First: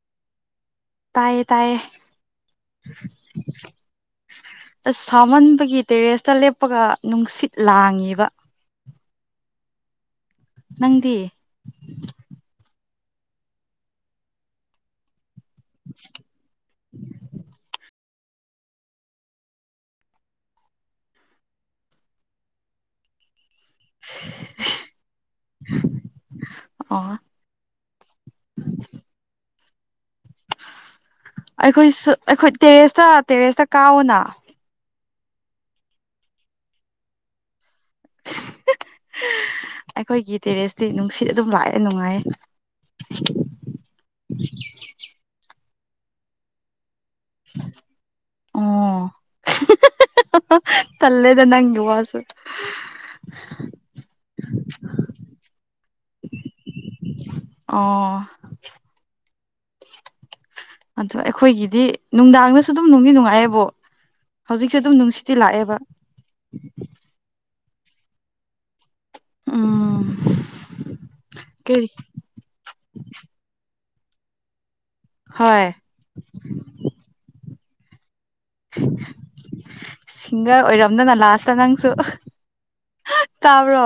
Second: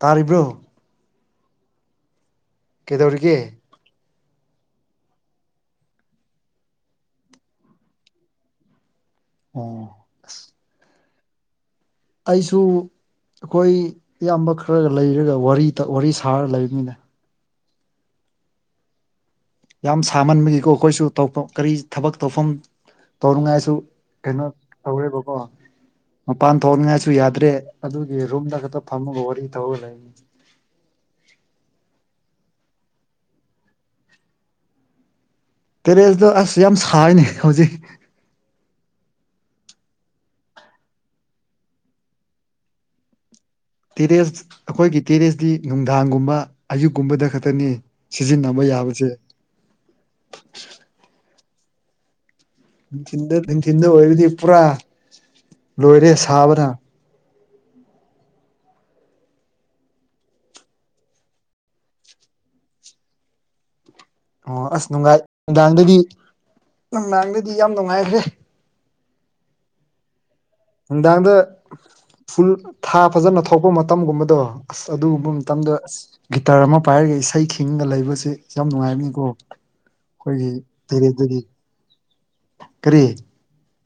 ꯇꯥꯔꯤꯕ꯭ꯔꯣ ꯇꯥꯏꯌꯦ ꯇꯥꯏꯌꯦ ꯀꯩꯗꯧꯔꯤꯒꯦ ꯑꯁ ꯁꯥꯎꯃꯟꯕꯒꯤ ꯇꯦꯔꯦꯁꯇ ꯂꯦꯞꯄꯒ ꯅꯨꯡꯁꯤꯠ ꯂꯥꯡꯉꯤꯕ ꯑꯣ ꯅꯪꯗꯤ ꯑꯩꯁꯨ ꯑꯩꯈꯣꯏ ꯏꯌꯥꯝꯕ ꯈꯔ ꯂꯩꯔꯒ ꯋꯥꯔꯤ ꯇꯧ ꯋꯥꯔꯤ ꯁꯥꯔ ꯂꯩꯕꯅꯤꯗ ꯌꯥꯝ ꯁꯥꯃꯟꯕꯒꯤꯀꯣ ꯑꯩꯈꯣꯏꯁꯨ ꯇꯧꯐꯝ ꯀꯔꯤ ꯊꯕꯛ ꯇꯧꯐꯝ ꯇꯧꯅꯤꯡꯉꯥꯏꯁꯨ ꯀꯩꯅꯣ ꯇꯧꯋꯦꯕꯀꯣ ꯃꯄꯥꯟ ꯑꯣ ꯊꯣꯛꯅꯉꯥꯏꯁꯨ ꯌꯥꯗ꯭ꯔꯦ ꯑꯗꯨꯒꯤ ꯔꯨꯝꯗ ꯈꯛꯇ ꯐꯝꯃꯒ ꯋꯥꯔꯤ ꯇꯧꯔꯒ ꯂꯩꯅꯤ ꯑꯩꯈꯣꯏꯁꯨ ꯑꯩꯈꯣꯏ ꯇꯦꯔꯦꯁꯇ ꯇꯦꯔꯦꯁꯇ ꯀꯥꯎꯋꯣꯅ ꯇꯦꯔꯦꯖꯇꯣ ꯑꯁ ꯌꯥꯝ ꯁꯥꯏꯅꯤ ꯍꯧꯖꯤꯛ ꯑꯩꯈꯣꯏꯒꯤ ꯇꯤꯔꯦꯁꯇꯤ ꯅꯨꯡꯁꯤꯠ ꯑꯗꯨꯝ ꯂꯥꯛꯑꯦ ꯅꯨꯡꯉꯥꯏꯌꯦ ꯇꯤꯔꯦꯁ ꯑꯩꯈꯣꯏꯒꯤ ꯇꯤꯔꯦꯁꯇꯤ ꯅꯨꯡꯗꯥꯡꯒꯨꯝꯕ ꯑꯌꯨꯛꯀꯨꯝꯕꯗ ꯈꯠ ꯇꯅꯤ ꯁꯤꯖꯤꯟꯅꯕ ꯌꯥꯕꯖꯦ ꯑꯣ ꯇꯜꯂꯦꯗ ꯅꯪꯒꯤ ꯋꯥꯁꯨ ꯅꯨꯡꯊꯤꯟꯗ ꯅꯨꯡꯊꯤꯟꯗ ꯑꯣꯏꯔꯗꯤ ꯄꯨꯔꯥ ꯂꯣꯏꯔꯦ ꯁꯥꯕꯅ ꯑꯣ ꯑꯗꯣ ꯑꯩꯈꯣꯏꯒꯤꯗꯤ ꯅꯨꯡꯗꯥꯡꯗꯁꯨ ꯑꯗꯨꯝ ꯅꯨꯡꯗꯤ ꯅꯨꯡꯉꯥꯏꯌꯦꯕꯣ ꯑꯣ ꯍꯧꯖꯤꯛꯁꯨ ꯑꯁ ꯑꯗꯨꯝ ꯅꯨꯡꯉꯥꯏ ꯅꯨꯡꯁꯤꯠꯇꯤ ꯂꯥꯛꯑꯦꯕ ꯅꯨꯡꯗꯥꯡꯗꯗꯤ ꯅꯨꯡꯗꯥꯡꯗꯗꯤ ꯌꯥꯝ ꯅꯨꯡꯉꯥꯏꯈ꯭ꯔꯦ ꯎꯝ ꯅꯨꯡꯗꯥꯡꯗ ꯀꯔꯤ ꯐꯨꯜ ꯊꯥ ꯐꯖꯅ ꯊꯣꯛꯄ ꯃꯇꯝꯒꯨꯝꯕꯗꯣ ꯑꯁ ꯑꯗꯨꯒꯨꯝꯕ ꯍꯣꯏ ꯃꯇꯝꯗ ꯑꯁ ꯒꯤꯇꯥꯔ ꯑꯃ ꯄꯥꯏꯔꯒ ꯏꯁꯩ ꯈꯤꯡꯒ ꯂꯩꯕꯁꯤ ꯁꯤ ꯌꯥꯝ ꯅꯨꯡꯉꯥꯏꯕꯅꯤꯀꯣ ꯑꯩꯈꯣꯏꯒꯤ ꯁꯤꯡꯒꯔ ꯑꯣꯏꯔꯝꯗꯅ ꯇꯤꯔꯦꯠꯇꯗꯤ ꯂꯥꯁꯇ ꯅꯪꯁꯨ ꯀꯔꯤ ꯇꯥꯕ꯭ꯔꯣ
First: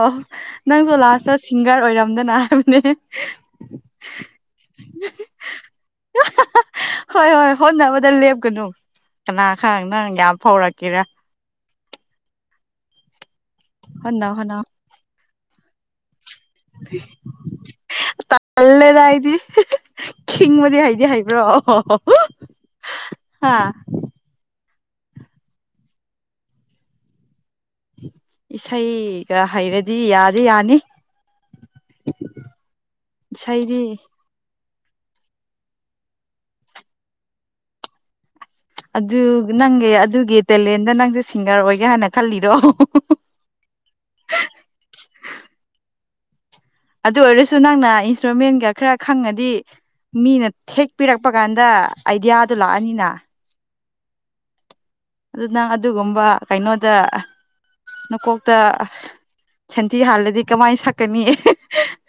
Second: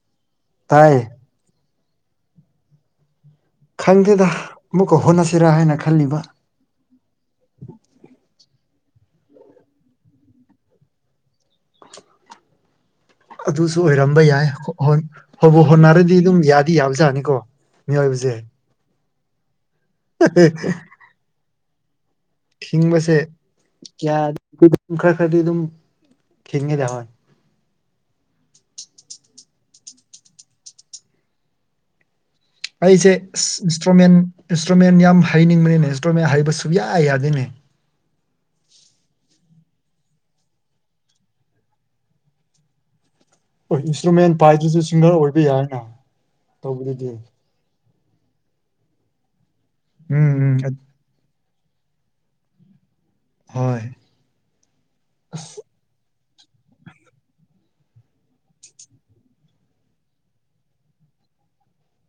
ꯅꯪꯁꯨ ꯇꯥꯏ ꯂꯥꯁꯇ ꯁꯤꯡꯒꯔ ꯑꯣꯏꯔꯝꯗꯅ ꯍꯥꯏꯕꯅꯦ ꯈꯪꯗꯦꯗ ꯑꯃꯨꯛꯀ ꯍꯣꯠꯅꯁꯤꯔꯥ ꯍꯥꯏꯅ ꯈꯜꯂꯤꯕ ꯍꯣꯏ ꯍꯣꯏ ꯍꯣꯠꯅꯕꯗ ꯂꯦꯞꯀꯅꯨ ꯀꯅꯥ ꯈꯛ ꯅꯪ ꯌꯥꯝ ꯐꯥꯎꯔꯛꯀꯦꯔꯥ ꯑꯗꯨꯁꯨ ꯑꯣꯏꯔꯝꯕ ꯍꯣꯠꯅꯧ ꯌꯥꯏ ꯍꯣꯠꯅꯧ ꯍꯣ ꯍꯣ ꯍꯣꯠꯕꯨ ꯍꯣꯠꯅꯔꯗꯤ ꯑꯗꯨꯝ ꯌꯥ ꯌꯥꯕꯖꯥꯅꯤꯀꯣ ꯃꯤꯑꯣꯏꯕꯁꯦ ꯇꯜꯂꯦꯗ ꯑꯩꯗꯤ ꯈꯤꯡꯕꯗꯤ ꯍꯩꯗꯤ ꯍꯥꯏꯕ꯭ꯔꯣ ꯑꯣ ꯊꯤꯡꯕꯁꯦ ꯀꯌꯥ ꯈꯔ ꯈꯔꯗꯤ ꯑꯗꯨꯝ ꯊꯤꯡꯉꯦꯗ ꯍꯣꯏ ꯏꯁꯩꯒ ꯍꯩꯔꯗꯤ ꯌꯥꯗꯤ ꯌꯥꯅꯤ ꯑꯩꯁꯦ ꯏꯁꯩꯗꯤ ꯏꯟꯁꯇ꯭ꯔꯨꯃꯦꯟ ꯏꯟꯁꯇ꯭ꯔꯨꯃꯦꯟ ꯌꯥꯝ ꯍꯩꯅꯤꯡꯕꯅꯤꯅꯦ ꯏꯟꯁꯇ꯭ꯔꯨꯃꯦꯟ ꯍꯩꯕ ꯁꯨꯡꯌꯥ ꯌꯥꯗꯦꯅꯦ ꯑꯗꯨ ꯅꯪꯒꯤ ꯑꯗꯨꯒꯤ ꯇꯦꯂꯦꯟꯗ ꯅꯪꯁꯦ ꯁꯤꯡꯒꯔ ꯑꯣꯏꯒꯦ ꯍꯥꯏꯅ ꯈꯜꯂꯤꯔꯣ ꯑꯣꯏ ꯏꯟꯁꯇ꯭ꯔꯨꯃꯦꯟ ꯄꯥꯏꯗ꯭ꯔꯁꯨ ꯁꯤꯡꯒꯔ ꯑꯣꯏꯕ ꯌꯥꯏꯅ ꯇꯧꯕꯗꯨꯗꯤ ꯑꯗꯨ ꯑꯣꯏꯔꯁꯨ ꯅꯪꯅ ꯏꯟꯁꯇ꯭ꯔꯨꯃꯦꯟꯒ ꯈꯔ ꯈꯪꯉꯗꯤ ꯎꯝ ꯃꯤꯅ ꯎꯝ ꯍꯦꯛ ꯄꯤꯔꯛꯄ ꯀꯥꯟꯗ ꯑꯥꯏꯗꯤꯌꯥꯗꯨ ꯂꯥꯛꯑꯅꯤꯅ ꯍꯣꯏ ꯑꯗꯨ ꯅꯪ ꯑꯗꯨꯒꯨꯝꯕ ꯀꯩꯅꯣꯗ ꯅꯀꯣꯛꯇ ꯁꯟꯊꯤ ꯍꯥꯟꯂꯗꯤ ꯀꯃꯥꯏ ꯁꯛꯀꯅꯤ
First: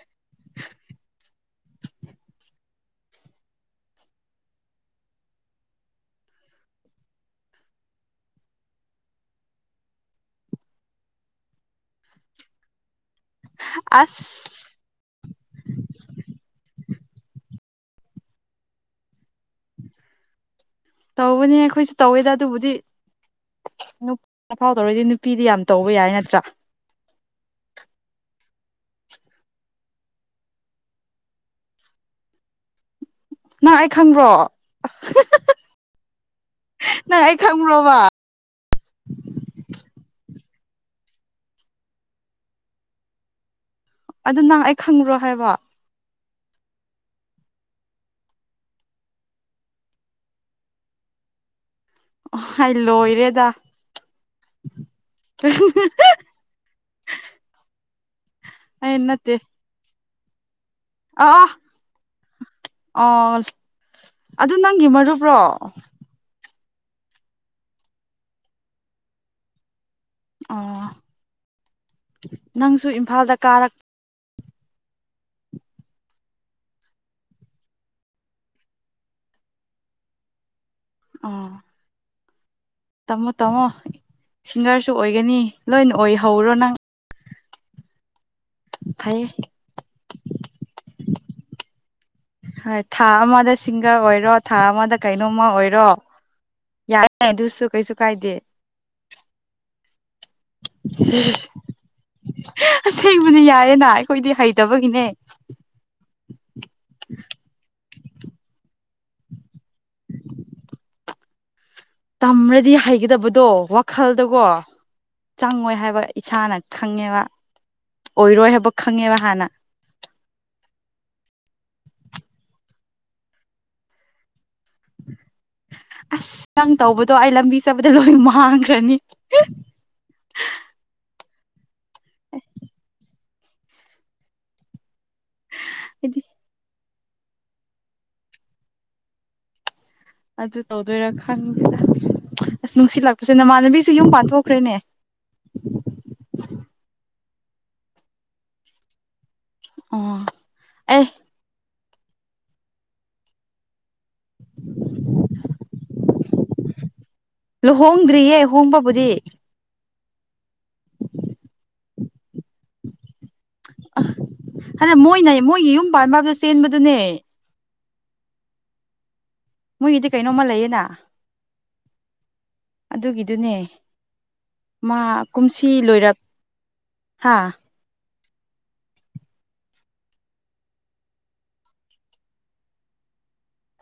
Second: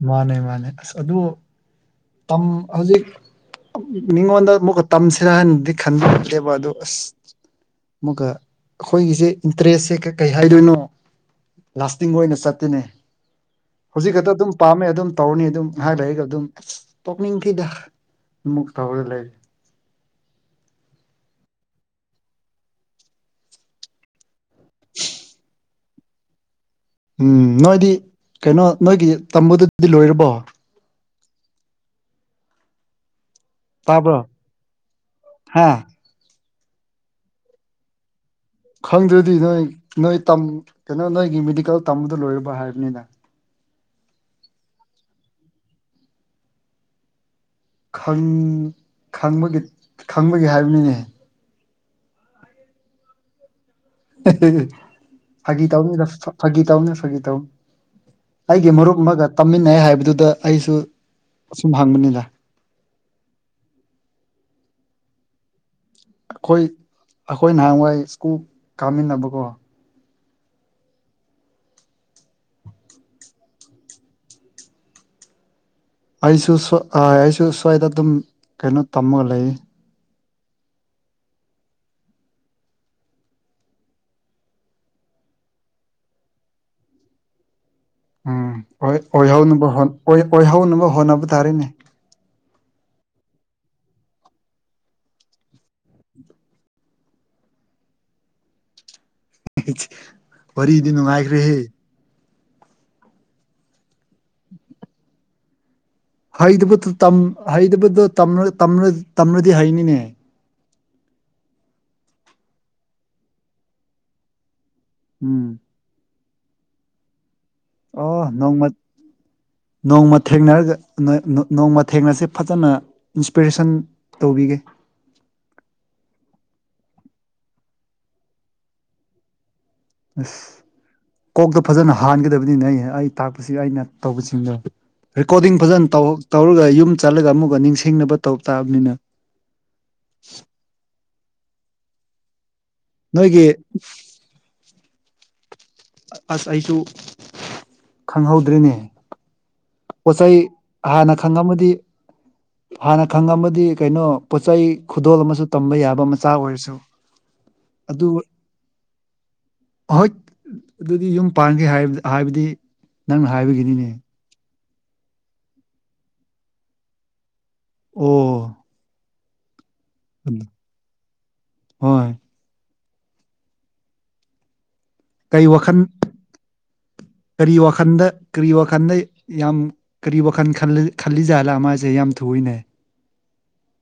ꯃꯥꯅꯦ ꯃꯥꯅꯦ ꯑꯁ ꯑꯗꯨ ꯇꯝ ꯍꯧꯖꯤꯛ ꯃꯤꯉꯣꯟꯗ ꯑꯃꯨꯛꯀ ꯇꯝꯁꯤꯔꯥ ꯍꯥꯏꯅꯗꯤ ꯈꯟꯕ ꯈꯂꯦꯕ ꯑꯗꯨ ꯑꯁ ꯑꯃꯨꯛꯀ ꯑꯩꯈꯣꯏꯒꯤꯁꯦ ꯏꯟꯇꯔꯦꯁꯁꯦ ꯀꯩ ꯍꯥꯏꯗꯣꯏꯅꯣ ꯂꯥꯁꯇꯤꯡ ꯑꯣꯏꯅ ꯆꯠꯇꯦꯅꯦ ꯍꯧꯖꯤꯛ ꯑꯁ ꯈꯛꯇ ꯑꯗꯨꯝ ꯄꯥꯝꯃꯦ ꯑꯗꯨꯝ ꯇꯧꯔꯅꯤ ꯑꯗꯨꯝ ꯍꯥꯏꯔ ꯂꯩꯒ ꯑꯗꯨꯝ ꯑꯁ ꯇꯣꯛꯅꯤꯡꯈꯤꯗ ꯑꯃꯨꯛ ꯇꯧꯔꯒ ꯂꯩꯔꯤ ꯇꯧꯕꯅꯦ ꯑꯩꯈꯣꯏꯁꯨ ꯇꯧꯋꯦꯗ ꯑꯗꯨꯕꯨꯗꯤ ꯅꯨꯞ ꯅꯨꯄꯥ ꯇꯧꯔꯗꯤ ꯅꯨꯄꯤꯗꯤ ꯌꯥꯝ ꯇꯧꯕ ꯌꯥꯏ ꯅꯠꯇ꯭ꯔꯥ ꯎꯝ ꯅꯣꯏꯗꯤ ꯀꯩꯅꯣ ꯅꯣꯏꯒꯤ ꯇꯝꯕꯗꯨꯗꯤ ꯂꯣꯏꯔꯕꯣ ꯅꯪ ꯑꯩ ꯇꯥꯕ꯭ꯔꯣ ꯈꯪꯕ꯭ꯔꯣ ꯍꯥ ꯅꯪ ꯑꯩ ꯈꯪꯕ꯭ꯔꯣꯕ ꯈꯪꯗ꯭ꯔꯗꯤ ꯅꯣꯏ ꯅꯣꯏ ꯇꯝ ꯀꯩꯅꫭ ꯅꯣꯏꯒꯤ ꯃꯦꯗꯤꯀꯦꯜ ꯇꯝꯕꯗ ꯂꯣꯏꯔꯕ ꯍꯥꯏꯕꯅꯤꯅ ꯑꯗꯨ ꯅꯪ ꯑꯩ ꯈꯪꯕ꯭ꯔꯣ ꯍꯥꯏꯕ ꯈꯪ ꯈꯪꯕꯒꯤ ꯈꯪꯕꯒꯤ ꯍꯥꯏꯕꯅꯤꯅꯦ ꯍꯥꯏ ꯂꯣꯏꯔꯦꯗ ꯐꯥꯒꯤ ꯇꯧꯅꯤꯗ ꯐꯥꯒꯤ ꯇꯧꯅꯤ ꯐꯒꯤ ꯇꯧ ꯑꯩꯒꯤ ꯑꯩ ꯃꯔꯨꯞ ꯑꯃꯒ ꯇꯝꯃꯤꯟꯅꯩ ꯍꯥꯏꯕꯗꯨꯗ ꯑꯩꯁꯨ ꯑ ꯑꯣ ꯑꯁꯨꯝ ꯍꯪꯕꯅꯤꯗ ꯑ ꯑꯗꯨ ꯅꯪꯒꯤ ꯃꯔꯨꯄ꯭ꯔꯣ ꯑꯩꯈꯣꯏ ꯑꯩꯈꯣꯏ ꯅꯍꯥꯟꯋꯥꯏ ꯁ꯭ꯀꯨꯜ ꯀꯥꯃꯤꯟꯅꯕꯀꯣ ꯑꯣ ꯅꯪꯁꯨ ꯏꯝꯐꯥꯜꯗ ꯀꯥꯔꯛ ꯑꯩꯁꯨ ꯁꯣ ꯑꯩꯁꯨ ꯁꯨ꯭ꯋꯥꯏꯗ ꯑꯗꯨꯝ ꯀꯩꯅꯣ ꯇꯝꯃꯒ ꯂꯩ ꯑꯥ ꯇꯝꯃꯣ ꯇꯥꯝꯃꯣ ꯁꯤꯡꯒꯔꯁꯨ ꯑꯣꯏꯒꯅꯤ ꯂꯣꯏꯅ ꯑꯣꯏꯍꯧꯔꯣ ꯅꯪ ꯎꯝ ꯑꫭꯏ ꯐꯩ ꯑꯣꯏꯍꯧꯅꯕ ꯍꯣꯠ ꯑꯣꯏ ꯑꯣꯏꯍꯧꯅꯕ ꯍꯣꯠꯅꯕ ꯇꯥꯔꯦꯅꯦ ꯍꯣꯏ ꯊꯥ ꯑꯃꯗ ꯁꯤꯡꯒꯔ ꯑꯣꯏꯔꯣ ꯊꯥ ꯑꯃꯗ ꯀꯩꯅꯣꯝꯃ ꯑꯣꯏꯔꯣ ꯌꯥꯏ ꯑꯗꯨꯁꯨ ꯀꯩꯁꯨ ꯀꯥꯏꯗꯦ ꯋꯥꯔꯤꯗꯤ ꯅꯨꯉꯥꯏꯈ꯭‌ꯔꯦꯍ‌ꯦ ꯑꯁꯦꯡꯕꯅꯤ ꯌꯥꯏꯌꯦꯅ ꯑꯩꯈꯣꯏꯗꯤ ꯍꯩꯇꯕꯒꯤꯅꯦ ꯍꯩꯗꯕꯗꯨ ꯇꯝ ꯍꯩꯗꯕꯗꯣ ꯇꯥꯝꯔ ꯇꯝꯔꯥ ꯇꯝꯂꯗꯤ ꯍꯩꯅꯤꯅꯦ ꯇꯝꯔꯗꯤ ꯍꯩꯒꯗꯕꯗꯣ ꯋꯥꯈꯜꯗꯒꯣ ꯎꯝ ꯆꯪꯉꯣꯏ ꯍꯥꯏꯕ ꯏꯁꯥꯅ ꯈꯪꯉꯦꯕ ꯑꫭ ꯑꯣꯏꯔꯣꯏ ꯅꯣꯡꯃ ꯍꯥꯏꯕ ꯈꯪꯉꯦꯕ ꯍꯥꯟꯅ ꯅꯣꯡꯃ ꯊꯦꯡꯅꯔꯒ ꯅꯣꯏ ꯅꯣ ꯅꯣꯡꯃ ꯊꯦꯡꯅꯁꯦ ꯐꯖꯅ ꯏꯟꯁꯄꯤꯔꯦꯁꯟ ꯇꯧꯕꯤꯒꯦ ꯑꯁ ꯅꯪ ꯇꯧꯕꯗꯣ ꯑꯩ ꯂꯝꯕꯤ ꯆꯠꯄꯗ ꯂꯣꯏ ꯃꯥꯡꯈ꯭ꯔꯅꯤ ꯑꯁ ꯀꯣꯛꯇ ꯐꯖꯅ ꯍꯥꯟꯒꯗꯕꯅꯤꯅꯦ ꯑꯩ ꯑꯩ ꯇꯥꯛꯄꯁꯤ ꯑꯩꯅ ꯇꯧꯕꯁꯤꯡꯗꯣ ꯔꯦꯀꯣꯔꯗꯤꯡ ꯐꯖꯅ ꯇꯧ ꯑꯩꯗꯤ ꯇꯧꯔꯒ ꯌꯨꯝ ꯆꯠꯂꯒ ꯑꯃꯨꯛꯀ ꯅꯤꯡꯁꯤꯡꯅꯕ ꯇꯧ ꯇꯥꯕꯅꯤꯅ ꯑꯗꯨ ꯇꯧꯗꯣꯏꯔꯥ ꯈꯪꯗꯦꯗꯥ ꯑꯁ ꯅꯨꯡꯁꯤꯠꯂꯥꯛꯄꯁꯦ ꯅꯣꯏꯒꯤ ꯅꯃꯥꯟꯅꯕꯤꯁꯨ ꯌꯨꯝ ꯄꯥꯟꯊꯣꯛꯈ꯭ꯔꯦꯅꯦ ꯑꯁ ꯑꯩꯁꯨ ꯈꯪꯍꯧꯗ꯭ꯔꯦꯅꯦ ꯄꯣꯠ ꯑꯣ ꯆꯩ ꯑꯦ ꯍꯥꯟꯅ ꯈꯪꯉꯝꯃꯗꯤ ꯍꯥꯟꯅ ꯈꯪꯉꯝꯃꯗꯤ ꯀꯩꯅꯣ ꯄꯣꯠꯆꯩ ꯈꯨꯗꯣꯜ ꯑꯃꯁꯨ ꯇꯝꯕ ꯌꯥꯕ ꯃꯆꯥ ꯑꯣꯏꯔꯁꯨ ꯂꯨꯍꯣꯡꯗ꯭ꯔꯤꯌꯦ ꯍꯣꯡꯕꯕꯨꯗꯤ ꯑꯥꯍꯣꯏꯠ ꯑꯗꯨꯗꯤ ꯌꯨꯝ ꯄꯥꯟꯒꯦ ꯍꯥꯏ ꯍꯥꯏꯕꯗꯤ ꯅꯪꯅ ꯍꯥꯏꯕꯒꯤꯅꯤꯅꯦ [unintelligible] ꯃꯣꯏꯅ ꯃꯣꯏꯒꯤ ꯌꯨꯝ ꯄꯥꯟꯕ ꯍꯥꯏꯕꯗꯨ ꯆꯦꯟꯕꯗꯨꯅꯦ ꯑꯣ ꯃꯣꯏꯒꯤꯗꯤ ꯀꯩꯅꯣꯝꯃ ꯂꯩꯌꯦꯅ ꯍꯣꯏ ꯑꯗꯨꯒꯤꯗꯨꯅꯦ ꯃꯥ ꯀꯩ ꯀꯨꯝꯁꯤ ꯋꯥꯈꯜ ꯂꯣꯏꯔꯞ ꯍꯥ ꯈꯟꯗꯦ ꯀꯔꯤ ꯋꯥꯈꯟꯗꯩ ꯌꯥꯝ ꯀꯔꯤ ꯋꯥꯈꯟ ꯈꯜ ꯈꯜꯂꯤꯖꯥꯠꯂꯥ ꯃꯥꯁꯦ ꯌꯥꯝ ꯊꯨꯏꯅꯦ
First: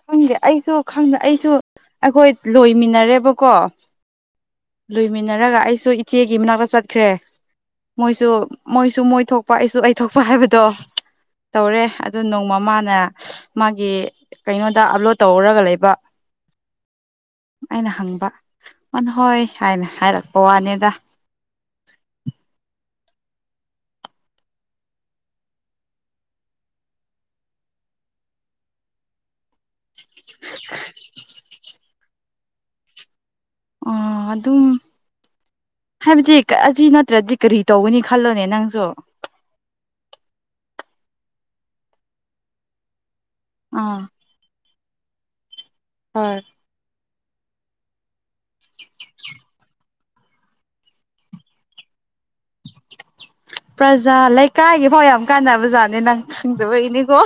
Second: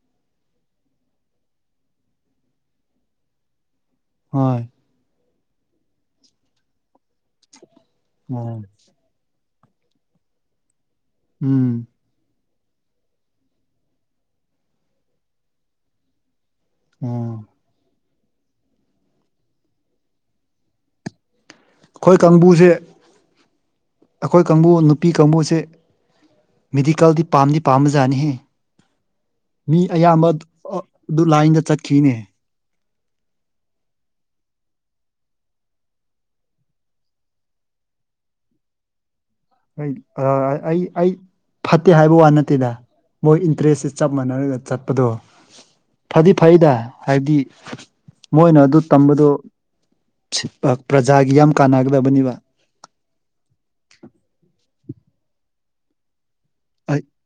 ꯈꯪꯗꯦ ꯑꯩꯁꯨ ꯈꯪꯗꯦ ꯑꯩꯁꯨ ꯑꯩꯈꯣꯏ ꯂꯣꯏꯃꯤꯟꯅꯔꯦꯕꯀꯣ ꯍꯣꯏ ꯂꯣꯏꯃꯤꯟꯅꯔꯒ ꯑꯩꯁꯨ ꯏꯆꯦꯒꯤ ꯃꯅꯥꯛꯇ ꯆꯠꯈ꯭ꯔꯦ ꯃꯣꯏꯁꯨ ꯑꯣ ꯃꯣꯏꯁꯨ ꯃꯣꯏ ꯊꯣꯛ ꯄ ꯑꯩꯁꯨ ꯑꯩ ꯊꯣꯛꯄ ꯍꯥꯏꯕꯗꯣ ꯎꯝ ꯇꯧꯔꯦ ꯑꯗꯨ ꯅꯣꯡꯃ ꯃꯥꯥꯅ ꯃꯥꯒꯤ ꯀꯩꯅꯣꯗ ꯑꯞꯂꯣꯠ ꯇꯧꯔꯒ ꯂꯩꯕ ꯑꯣ ꯑꯩꯅ ꯍꯪꯕ ꯃꯥꯅ ꯍꯣꯏ ꯍꯥꯏꯅ ꯍꯥꯏꯔꯛꯄ ꯋꯥꯅꯦꯗ ꯑꯩꯈꯣꯏ ꯀꯥꯡꯕꯨꯁꯦ ꯑꯩꯈꯣꯏ ꯀꯥꯡꯕꯨ ꯅꯨꯄꯤ ꯀꯥꯡꯕꯨꯁꯦ ꯃꯦꯗꯤꯀꯦꯜꯗꯤ ꯄꯥꯝꯗꯤ ꯄꯥꯝꯕ ꯖꯥꯅꯤꯍꯦ ꯃꯤ ꯑꯌꯥꯝꯕ ꯑꯥ ꯑꯗꯨ ꯂꯥꯏꯟꯗ ꯆꯠꯈꯤꯅꯦ ꯑ ꯑꯗꯨꯝ ꯍꯥꯏꯕꯗꯤ ꯑꯁꯤ ꯅꯠꯇ꯭ꯔꯗꯤ ꯀꯔꯤ ꯇꯧꯒꯅꯤ ꯈꯜꯂꯣꯅꯦ ꯅꯪꯁꯨ ꯑꯩ ꯑꯥ ꯑꯩ ꯑꯩ ꯐꯠꯇꯦ ꯍꯥꯏꯕ ꯋꯥ ꯅꯠꯇꯦꯗ ꯃꯣꯏ ꯏꯟꯇꯔꯦꯁꯁꯦ ꯑꯥ ꯆꯞ ꯃꯥꯟꯅꯔꯒ ꯆꯠꯄꯗꯣ ꯐꯗꯤ ꯍꯣꯏ ꯐꯩꯗꯥ ꯍꯥꯏꯕꯗꯤ ꯃꯣꯏꯅ ꯑꯗꯨ ꯇꯝꯕꯗꯨ ꯄ꯭ꯔꯖꯥꯒꯤ ꯌꯥꯝ ꯀꯥꯟꯅꯒꯗꯕꯅꯤꯕ ꯄ꯭ꯔꯖꯥ ꯂꯩꯀꯥꯏꯒꯤ ꯐꯥꯎ ꯌꯥꯝ ꯀꯥꯟꯅꯕ ꯖꯥꯠꯅꯦ ꯅꯪ ꯈꯪꯗꯕꯒꯤꯅꯦꯀꯣ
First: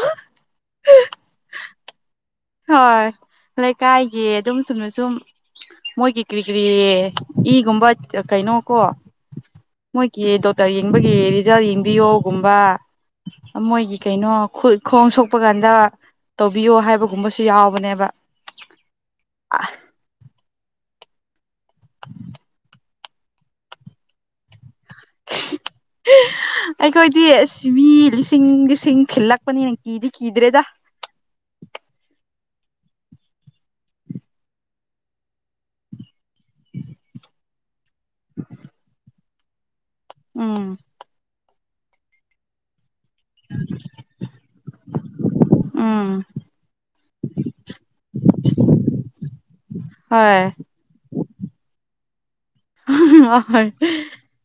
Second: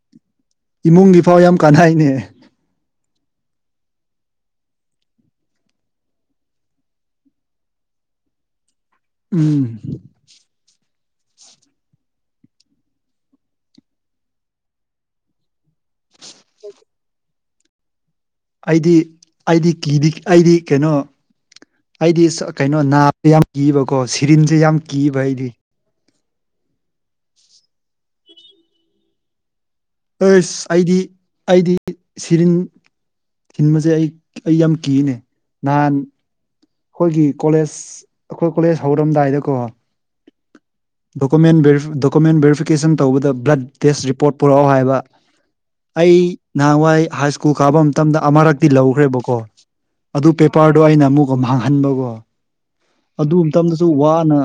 ꯍꯥꯢ ꯌꯥꯝ ꯀꯥꯟꯍꯥꯏꯅꯦ ꯍꯣꯏ ꯂꯩꯀꯥꯏꯒꯤ ꯑꯗꯨꯝ ꯆꯨꯝꯅ ꯁꯨꯝ ꯃꯣꯏꯒꯤ ꯀ꯭ꯔꯤ ꯀ꯭ꯔꯤ ꯏꯒꯨꯝꯕ ꯀꯩꯅꯣ ꯀꯣ ꯎꯝ ꯀꯤ ꯗꯣꯛꯇꯔ ꯌꯦꯡꯕꯒꯤ ꯔꯤꯖꯜ ꯌꯦꯡꯕꯤꯌꯣꯒꯨꯝꯕ ꯃꯣꯏꯒꯤ ꯀꯩꯅꯣ ꯈꯨꯠ ꯈꯣꯡ ꯁꯣꯛꯄ ꯀꯥꯟꯗ ꯇꯧꯕꯤꯌꯣ ꯍꯥꯏꯕꯒꯨꯝꯕꯁꯨ ꯌꯥꯎꯕꯅꯦꯕ ꯑꯩꯗꯤ ꯑꯩꯗꯤ ꯀꯤꯗꯤ ꯑꯩꯗꯤ ꯀꯩꯅꯣ ꯑꯩꯗꯤ ꯀꯩꯅꯣ ꯅꯥ ꯌꯥꯝ ꯀꯤꯌꯦꯕꯀꯣ ꯁꯤꯔꯤꯟꯁꯦ ꯌꯥꯝ ꯀꯤꯌꯦꯕ ꯑꯩꯗꯤ ꯑꯩꯈꯣꯏꯗꯤ ꯑꯁ ꯃꯤ ꯂꯤꯁꯤꯡ ꯂꯤꯁꯤꯡ ꯊꯤꯜꯂꯛꯄꯅꯤ ꯑꯩꯁ ꯑꯩꯗꯤ ꯑꯩꯗꯤ ꯁꯤꯔꯤꯟ ꯊꯤꯟꯕꯁꯦ ꯑꯩ ꯑꯩ ꯌꯥꯝ ꯀꯤꯅꯦ ꯅꯍꯥꯟ ꯈꯣꯏꯒꯤ ꯀꯣꯂꯦꯖ ꯑꯩꯈꯣꯏ ꯀꯣꯂꯦꯖ ꯍꯧꯔꯝꯗꯥꯏꯗꯀꯣ ꯎꯝ ꯗꯣꯀꯨꯃꯦꯟ ꯚꯦꯔꯤꯐ ꯗꯣꯀꯨꯃꯦꯟ ꯚꯦꯔꯤꯐꯤꯀꯦꯁꯟ ꯇꯧꯕꯗ ꯕ꯭ꯂꯠ ꯇꯦꯁ ꯔꯤꯄꯣꯔꯠ ꯄꯨꯔꯛꯑꯣ ꯍꯥꯏꯌꯦꯕ ꯑꯩ ꯎꯝ ꯅꯍꯥꯟꯋꯥꯏ ꯍꯥꯏ ꯁ꯭ꯀꯨꯜ ꯀꯥꯕ ꯃꯇꯝꯗ ꯑꯃꯔꯛꯇꯤ ꯂꯧꯈ꯭ꯔꯦꯕꯀꯣ ꯑꯗꯨ ꯍꯣꯏ ꯄꯦꯄꯥꯔꯗꯣ ꯑꯩꯅ ꯑꯃꯨꯛ ꯃꯥꯡꯍꯟꯕꯀꯣ ꯑꯗꯨ ꯍꯣꯏ ꯃꯇꯝꯗꯁꯨ ꯋꯥꯅ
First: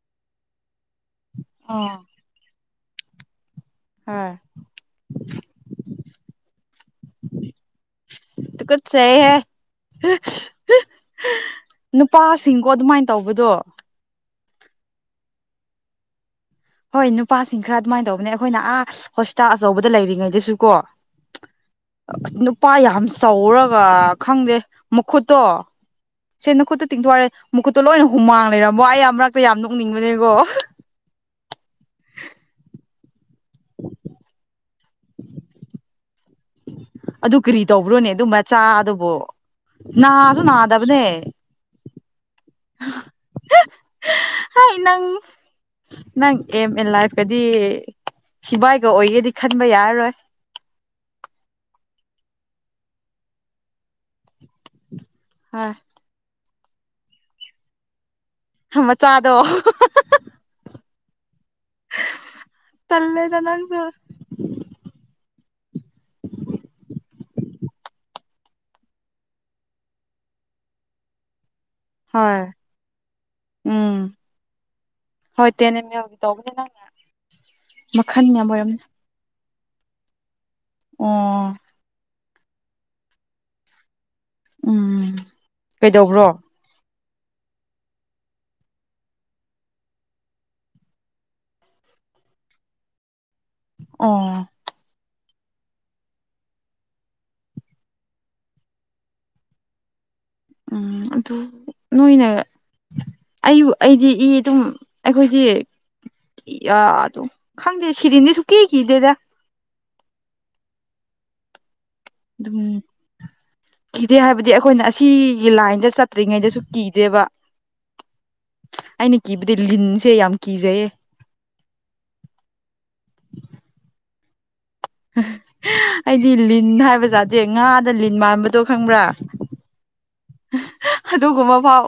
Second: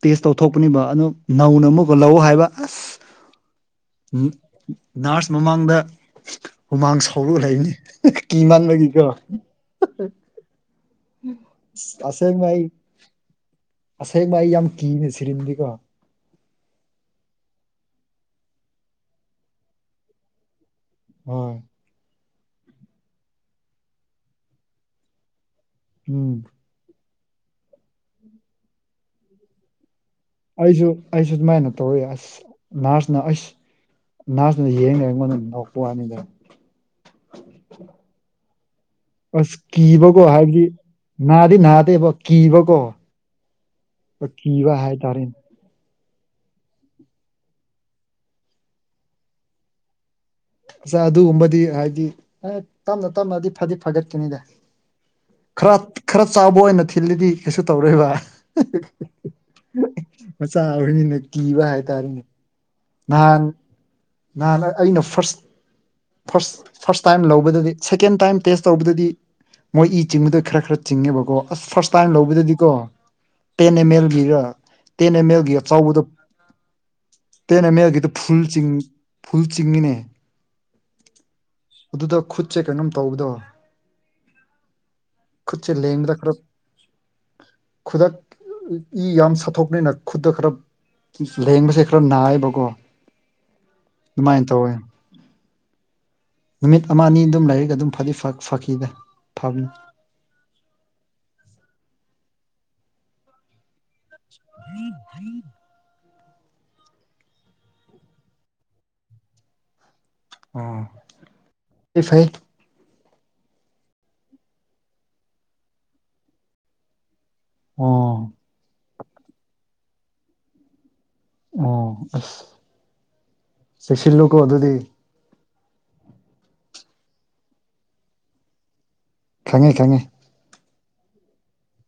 ꯇꯦꯁ ꯇꯧꯊꯣꯛꯄꯅꯦꯕ ꯑꯅꯣ ꯅꯧꯅ ꯑꯃꯨꯛꯀ ꯑꯥ ꯂꯧ ꯍꯥꯏꯕ ꯑꯁ ꯍꯣꯏ ꯅꯥꯔꯁ ꯃꯃꯥꯡꯗ ꯍꯨꯃꯥꯡ ꯁꯥꯎꯔꯒ ꯂꯩꯅꯤ ꯀꯤ ꯃꯥꯟꯕꯒꯤꯀꯣ ꯇꯨꯀꯠꯆꯩꯍꯦ ꯑꯁꯦꯡꯕ ꯑꯩ ꯃꯥꯏꯅ ꯇꯧꯕꯗꯣ ꯑꯁꯦꯡꯕ ꯑꯩ ꯌꯥꯝ ꯀꯤꯅꯦ ꯁꯤꯔꯤꯟꯗꯤꯀꯣ ꯍꯣꯏ ꯅꯨꯄꯥꯁꯤꯡ ꯈꯔ ꯑꯗꯨꯃꯥꯏꯅ ꯇꯧꯕꯅꯦ ꯑꯩꯈꯣꯏꯅ ꯑꯥ ꯍꯣꯁꯄꯤꯇꯥꯜ ꯑꯆꯧꯕꯗ ꯂꯩꯔꯤꯉꯩꯗꯁꯨ ꯀꯣ ꯑꯣꯏ ꯅꯨꯄꯥ ꯌꯥꯝ ꯆꯧꯔꯒ ꯈꯪꯗꯦ ꯃꯈꯨꯠꯇꯣ ꯎꯝ ꯁꯦ ꯅꯈꯨꯠꯇꯣ ꯇꯤꯡꯊꯣꯔꯛꯑꯦ ꯃꯈꯨꯠꯇꯣ ꯂꯣꯏꯅ ꯍꯨꯃꯥꯡ ꯂꯩꯔꯝꯃꯣ ꯑꯩ ꯃꯔꯛꯇ ꯌꯥꯝ ꯅꯣꯛꯅꯤꯡꯕꯅꯦꯀꯣ ꯑꯩꯁꯨ ꯑꯩꯁꯨ ꯑꯗꯨꯃꯥꯏꯅ ꯇꯧꯔꯛꯏ ꯑꯁ ꯅꯥꯔꯁꯅ ꯑꯩꯁ ꯅꯥꯔꯁꯅ ꯌꯦꯡꯂꯩꯔ ꯑꯩꯉꯣꯟꯗ ꯑꯣꯏ ꯅꯣꯛꯄ ꯋꯥꯅꯤꯗ ꯑꯗꯨ ꯀꯔꯤ ꯇꯧꯕ꯭ꯔꯣꯅꯦ ꯑꯗꯨ ꯃꯆꯥ ꯑꯗꯨꯕꯣ ꯑꯁ ꯅꯥꯁꯨ ꯅꯥꯗꯕꯅꯦ ꯗꯤ ꯅꯥꯗꯦꯕꯣ ꯀꯤꯕ ꯀꯣ ꯀꯤꯕ ꯍꯥꯏ ꯅꯪ ꯍꯥꯏꯇꯥꯔꯦꯅꯦ ꯅꯪ ꯑꯦꯝ ꯑꯦꯟ ꯂꯥꯏꯐꯀꯗꯤ ꯁꯤꯕꯥꯏꯒ ꯑꯣꯏꯒꯦꯗꯤ ꯈꯟꯕ ꯌꯥꯔꯔꯣꯏ ꯑꯁ ꯑꯗꯨꯒꯨꯝꯕꯗꯤ ꯍꯥꯏꯗꯤ ꯑꯦ ꯇꯞꯅ ꯇꯞꯅꯗꯤ ꯐꯗꯤ ꯐꯒꯠꯀꯅꯤꯗ ꯈꯔ ꯍꯣꯏ ꯈꯔ ꯆꯥꯎꯕ ꯑꯣꯏꯅ ꯊꯤꯜꯂꯤꯗꯤ ꯀꯩꯁꯨ ꯇꯧꯔꯣꯏꯕ ꯃꯆꯥꯗꯣ ꯃꯆꯥ ꯑꯣꯏꯣꯏꯅꯤꯅ ꯀꯤꯕ ꯍꯥꯏꯇꯥꯔꯦꯅꯦ꯫ ꯇꯜꯂꯦꯗ ꯅꯍꯥꯟ ꯅꯪꯁꯨ ꯅꯍꯥꯟ ꯑꯩꯅ ꯐꯥꯔꯁ ꯐꯥꯔꯁ ꯐꯥꯔꯁ ꯇꯥꯏꯝ ꯂꯧꯕꯗꯗꯤ ꯁꯦꯀꯦꯟ ꯇꯥꯏꯝ ꯇꯦꯁ ꯇꯧꯕꯗꯗꯤ꯫ ꯃꯣꯏ ꯏ ꯆꯤꯡꯕꯗꯣ ꯈꯔ ꯈꯔ ꯆꯤꯡꯉꯦꯕꯀꯣ ꯑꯁ ꯐꯥꯔꯁ ꯇꯥꯏꯝ ꯍꯣꯏ ꯂꯧꯕꯗꯗꯤꯀꯣ ꯇꯦꯟ ꯑꯦꯝ ꯎꯝ ꯑꯦꯜꯒꯤꯒ ꯇꯦꯟ ꯑꯦꯝ ꯑꯦꯜꯒꯤ ꯆꯥꯎꯕꯗꯣ꯫ ꯇꯧꯕꯅꯤꯅ ꯇꯦꯟ ꯑꯦꯝ ꯑꯦꯜꯒꯤꯗ ꯐꯨꯜ ꯆꯤꯡ ꯐꯨꯜ ꯆꯤꯡꯉꯤꯅꯦ꯫ ꯑꯣ ꯑꯗꯨꯗ ꯈꯨꯠꯁꯦ ꯀꯩꯅꯣꯝ ꯇꯧꯕꯗꯣ꯫ ꯎꯝ ꯈꯨꯠꯁꯦ ꯂꯦꯡꯕꯗ ꯀꯩꯗꯧꯕ꯭ꯔꯣ ꯈꯔ ꯈꯨꯗꯛ ꯏ ꯌꯥꯝ ꯁꯥꯠꯊꯣꯛꯅꯤꯅ ꯈꯨꯗ ꯈꯔ ꯂꯦꯡꯕꯁꯦ꯫ ꯈꯔ ꯅꯥꯏꯕꯀꯣ ꯑꯣ ꯑꯗꯨꯃꯥꯏꯅ ꯇꯧꯋꯦ꯫ ꯅꯨꯃꯤꯠ ꯑꯃ ꯑꯅꯤ ꯑꯗꯨꯝ ꯂꯥꯏꯔꯒ ꯑꯗꯨꯝ ꯐꯗꯤ ꯐꯈꯤꯗ ꯐꯪꯅꯤ ꯎꯝ ꯑꯗꯨ ꯅꯣꯏꯅ ꯑꯩꯕꯨ ꯑꯩꯗꯤ ꯏ ꯑꯗꯨꯝ ꯑꯩꯈꯣꯏꯗꯤ ꯏ ꯑ ꯑꯗꯨꯝ ꯈꯪꯗꯦ ꯁꯤꯔꯤꯗꯤ ꯁꯨꯀꯤ ꯀꯗꯦꯗ꯫ ꯑꯥ ꯐꯥꯏ ꯑꯗꯨꯝ ꯀꯤꯗꯦ ꯍꯥꯏꯕꯗꯤ ꯑꯩꯈꯣꯏꯅ ꯑꯁꯤꯒꯤ ꯂꯥꯏꯟꯗ ꯆꯠꯇ꯭ꯔꯤꯉꯩꯗꯁꯨ ꯀꯤꯗꯦꯕ ꯑꯣ ꯑꯩꯅ ꯀꯤꯕꯗꯤ ꯂꯤꯟꯁꯦ ꯌꯥꯝ ꯀꯤꯖꯩꯌꯦ ꯑꯣ ꯑꯥꯠ ꯆꯦꯛꯁꯤꯜꯂꯣ ꯑꯗꯨꯗꯤ ꯑꯩꯗꯤ ꯂꯤꯟ ꯍꯥꯏꯕꯖꯥꯗꯦ ꯉꯥꯗ ꯂꯤꯟ ꯃꯥꯟꯕꯗꯣ ꯈꯪꯕ꯭ꯔꯥ ꯈꯪꯉꯦ ꯈꯪꯉꯦ ꯑꯗꯨꯒꯨꯝꯕ ꯐꯥꯎ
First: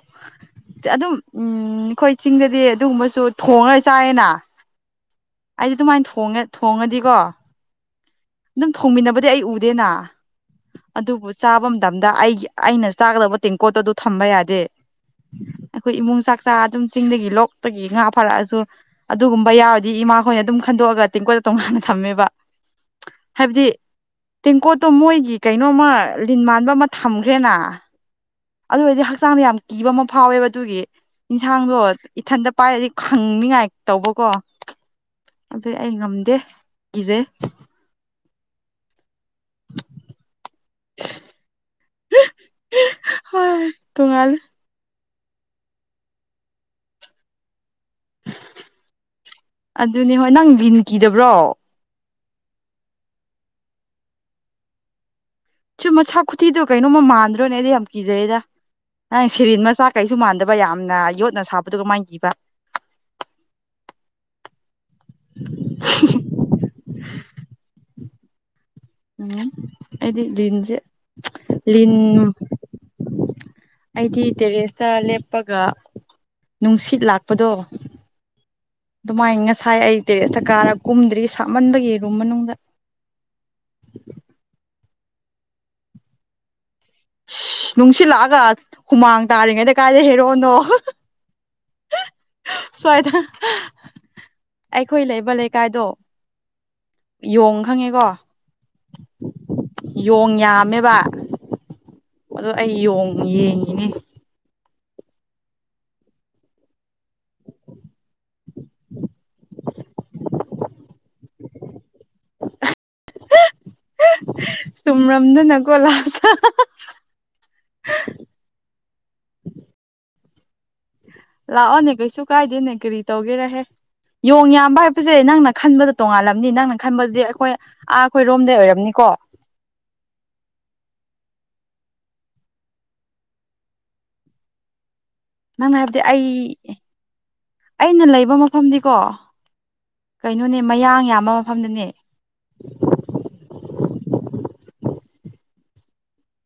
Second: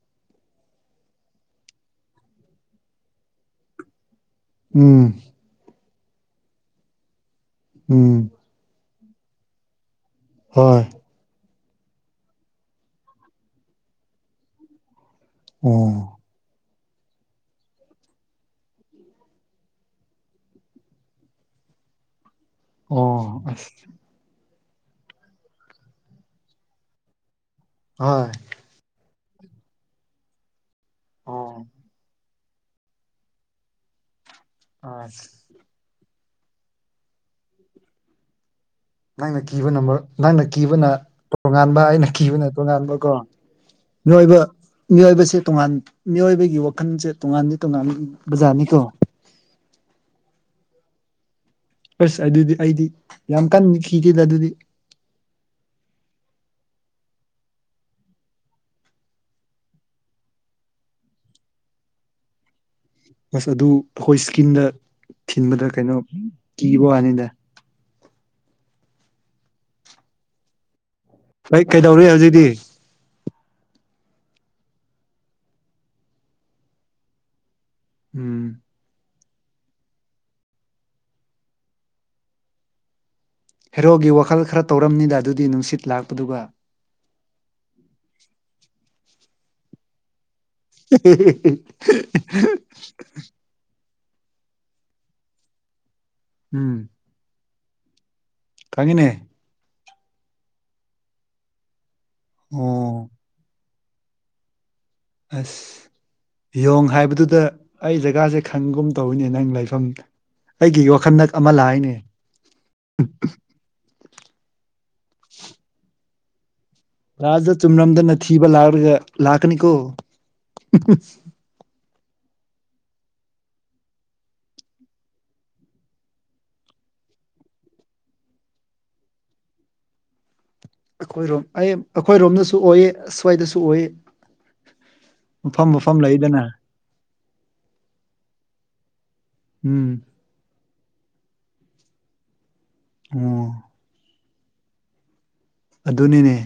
ꯑꯗꯨꯝ ꯎꯝ ꯑꯩꯈꯣꯏ ꯆꯤꯡꯗꯗꯤ ꯑꯗꯨꯒꯨꯝꯕꯁꯨ ꯊꯣꯡꯉꯒ ꯆꯥꯏꯌꯦꯅ ꯎꯝ ꯑꯩꯗꯤ ꯑꯗꯨꯃꯥꯏꯅ ꯊꯣꯡꯉꯦ ꯊꯣꯡꯉꯗꯤꯀꯣ ꯎꯝ ꯑꯗꯨꯝ ꯊꯣꯡꯃꯤꯟꯅꯕꯗꯤ ꯑꯩ ꯎꯗꯦꯅ ꯍꯣꯏ ꯑꯗꯨꯕꯨ ꯆꯥꯕ ꯃꯇꯝꯗ ꯑꯩꯒꯤ ꯑꯩꯅ ꯆꯥꯒꯗꯕ ꯇꯦꯡꯀꯣꯠꯇ ꯑꯗꯨ ꯊꯝꯕ ꯌꯥꯗꯦ ꯑꯩꯈꯣꯏ ꯑꯣ ꯏꯃꯨꯡ ꯆꯥꯛꯆꯥ ꯑꯗꯨꯝ ꯆꯤꯡꯗꯒꯤ ꯂꯣꯛꯇꯒꯤ ꯉꯥ ꯐꯥꯔꯛꯑꯁꯨ ꯑꯗꯨꯒꯨꯝꯕ ꯌꯥꯎꯔꯗꯤ ꯏꯃꯥꯈꯣꯏꯅ ꯑꯗꯨꯝ ꯈꯟꯗꯣꯛꯑꯒ ꯇꯦꯡꯀꯣꯏꯠꯇ ꯇꯣꯡꯉꯥꯟꯅ ꯊꯝꯃꯦꯕ ꯑꯣ ꯍꯥꯏꯕꯗꯤ ꯑꯁ ꯇꯦꯡꯀꯣꯠꯇꯣ ꯃꯣꯏꯒꯤ ꯀꯩꯅꯣꯃ ꯂꯤꯟ ꯃꯥꯟꯕ ꯑꯃ ꯊꯝꯈ꯭ꯔꯦꯅ ꯍꯣꯏ ꯑꯗꯨ ꯑꯣꯏꯔꯗꯤ ꯍꯛꯆꯥꯡꯗ ꯌꯥꯝ ꯀꯤꯕ ꯑꯃ ꯐꯥꯎꯋꯦꯕ ꯑꯗꯨꯒꯤ ꯑꯣ ꯏꯟꯁꯥꯡꯗꯣ ꯏꯊꯟꯗ ꯄꯥꯏꯔꯗꯤ ꯈꯪꯅꯤꯡꯉꯥꯏ ꯇꯧꯕꯀꯣ ꯑꯥ ꯑꯗꯨ ꯑꯩ ꯉꯝꯗꯦ ꯀꯤꯖꯩ ꯅꯪꯅ ꯀꯤꯕ ꯅꯝꯕꯔ ꯅꯪꯅ ꯀꯤꯕꯅ ꯇꯣꯉꯥꯟꯕ ꯑꯩꯅ ꯀꯤꯕꯅ ꯇꯣꯉꯥꯟꯕꯀꯣ ꯍꯣꯏ ꯅꯣꯏꯕ ꯇꯣꯡꯉꯥꯜꯂꯦ ꯃꯤꯑꯣꯏꯕꯁꯦ ꯇꯣꯉꯥꯟ ꯃꯤꯑꯣꯏꯕꯒꯤ ꯋꯥꯈꯜꯁꯦ ꯇꯣꯉꯥꯟꯗꯤ ꯇꯣꯉꯥꯟ ꯕꯖꯥꯔꯅꯤꯀꯣ ꯑꯗꯨꯅꯤ ꯍꯣꯏ ꯅꯪ ꯂꯤꯟ ꯀꯤꯗꯕ꯭ꯔꯣ ꯑꯁ ꯑꯗꯨꯗꯤ ꯑꯩꯗꯤ ꯌꯥꯝ ꯀꯟꯅ ꯀꯈꯤꯗꯦꯗ ꯑꯗꯨꯗꯤ ꯁꯤ ꯃꯁꯥ ꯈꯨꯊꯤꯗꯣ ꯀꯩꯅꯣꯃ ꯃꯥꯟꯗ꯭ꯔꯣꯅꯦ ꯑꯩꯗꯤ ꯌꯥꯝ ꯀꯤꯖꯩꯗ ꯅꯪ ꯁꯤꯔꯤꯟ ꯃꯆꯥ ꯀꯩꯁꯨ ꯃꯥꯟꯗꯕ ꯌꯥꯝꯅ ꯌꯣꯠꯅ ꯁꯥꯕꯗꯨꯒ ꯀꯥꯃꯏ ꯀꯤꯕ [unintelligible] ꯑꯗꯨꯝ ꯑꯩꯈꯣꯏ ꯏꯁ꯭ꯀꯤꯟꯗ ꯊꯤꯟꯕꯗ ꯀꯩꯅꯣ ꯀꯤꯕ ꯋꯥꯅꯤꯗ ꯎꯝ ꯑꯩꯗꯤ ꯂꯟꯖꯦ ꯍꯩ ꯀꯩꯗꯧꯔꯤ ꯍꯧꯖꯤꯛꯗꯤ ꯑꯩꯗꯤ ꯇꯦꯔꯦꯁꯇ ꯂꯦꯞꯄꯒ ꯅꯨꯡꯁꯤꯠ ꯂꯥꯛꯄꯗꯣ ꯎꯝ ꯑꯗꯨꯃꯥꯏꯅ ꯉꯁꯥꯏ ꯑꯩ ꯇꯦꯔꯦꯁꯇ ꯀꯥꯔ ꯀꯨꯝꯗ꯭ꯔꯤ ꯁꯥꯞꯃꯟꯕꯒꯤ ꯔꯨꯝ ꯃꯅꯨꯡꯗ ꯍꯦꯔꯣꯒꯤ ꯋꯥꯈꯜ ꯈꯔ ꯇꯧꯔꯝꯅꯤꯗ ꯑꯗꯨꯗꯤ ꯅꯨꯡꯁꯤꯠ ꯂꯥꯛꯄꯗꯨꯒ ꯅꯨꯡꯁꯤꯜꯂꯛꯑꯒ ꯍꯨꯃꯥꯡ ꯇꯥꯔꯤꯉꯩꯗ ꯀꯥꯏꯗ ꯍꯦꯔꯣꯅꯣ ꯁ꯭ꯋꯥꯏꯗ ꯑꯩꯈꯣꯏ ꯂꯩꯕ ꯂꯩꯀꯥꯏꯗꯣ ꯎꯝ ꯌꯣꯡ ꯈꯪꯉꯦꯀꯣ ꯈꯪꯉꯤꯅꯦ ꯌꯣꯡ ꯌꯥꯝꯃꯦꯕ ꯑꯗꯣ ꯑꯩ ꯑꯣ ꯌꯦꯡ ꯌꯦꯡꯉꯤꯅꯤ ꯑꯁ ꯌꯦꯡ ꯍꯥꯏꯕꯗꯨꯗ ꯑꯩ ꯖꯒꯥꯁꯦ ꯈꯟꯒꯨꯝ ꯇꯧꯔꯤꯅꯦ ꯅꯪ ꯂꯩꯐꯝ ꯑꯩꯒꯤ ꯋꯥꯈꯜꯗꯛ ꯑꯃ ꯂꯥꯛꯏꯅꯦ ꯁꯨꯝꯔꯝꯗꯅꯀꯣꯂꯥꯛ ꯂꯥꯖꯗ ꯆꯨꯝꯅꯝꯗꯅ ꯊꯤꯕ ꯂꯒ ꯂꯥꯛꯀꯅꯤꯀꯣ ꯂꯥꯛꯑꯣꯅꯦ ꯀꯩꯁꯨ ꯀꯥꯏꯗꯦꯅꯦ ꯀꯔꯤ ꯇꯧꯒꯦꯔꯍꯦ ꯌꯣꯡ ꯌꯥꯝꯕ ꯍꯥꯏꯕꯁꯦ ꯅꯪꯅ ꯈꯟꯕꯗ ꯇꯣꯡꯉꯥꯜꯂꯝꯅꯤ ꯅꯪꯅ ꯈꯟꯕꯗꯤ ꯑꯩꯈꯣꯏ ꯑꯥ ꯑꯩꯈꯣꯏꯔꯣꯝꯗꯩ ꯑꯣꯏꯔꯝꯅꯤꯀꯣ ꯑꯩꯈꯣꯏꯔꯣꯝ ꯑꯩ ꯑꯩꯈꯣꯏꯔꯣꯝꯗꯁꯨ ꯑꯣꯏ ꯁꯨꯋꯥꯏꯗꯁꯨ ꯑꯣꯏ ꯃꯐꯝ ꯅꯪꯅ ꯃꯐꯝ ꯍꯥꯏꯕꯗꯤ ꯑꯩ ꯂꯩꯗꯅ ꯑꯩꯅ ꯂꯩꯕ ꯃꯐꯝꯗꯤꯀꯣ ꯎꯝ ꯀꯩꯅꯣꯅꯦ ꯃꯌꯥꯡ ꯌꯥꯝꯕ ꯃꯐꯝꯗꯅꯦ ꯑꯣ ꯑꯗꯨꯅꯤꯅꯦ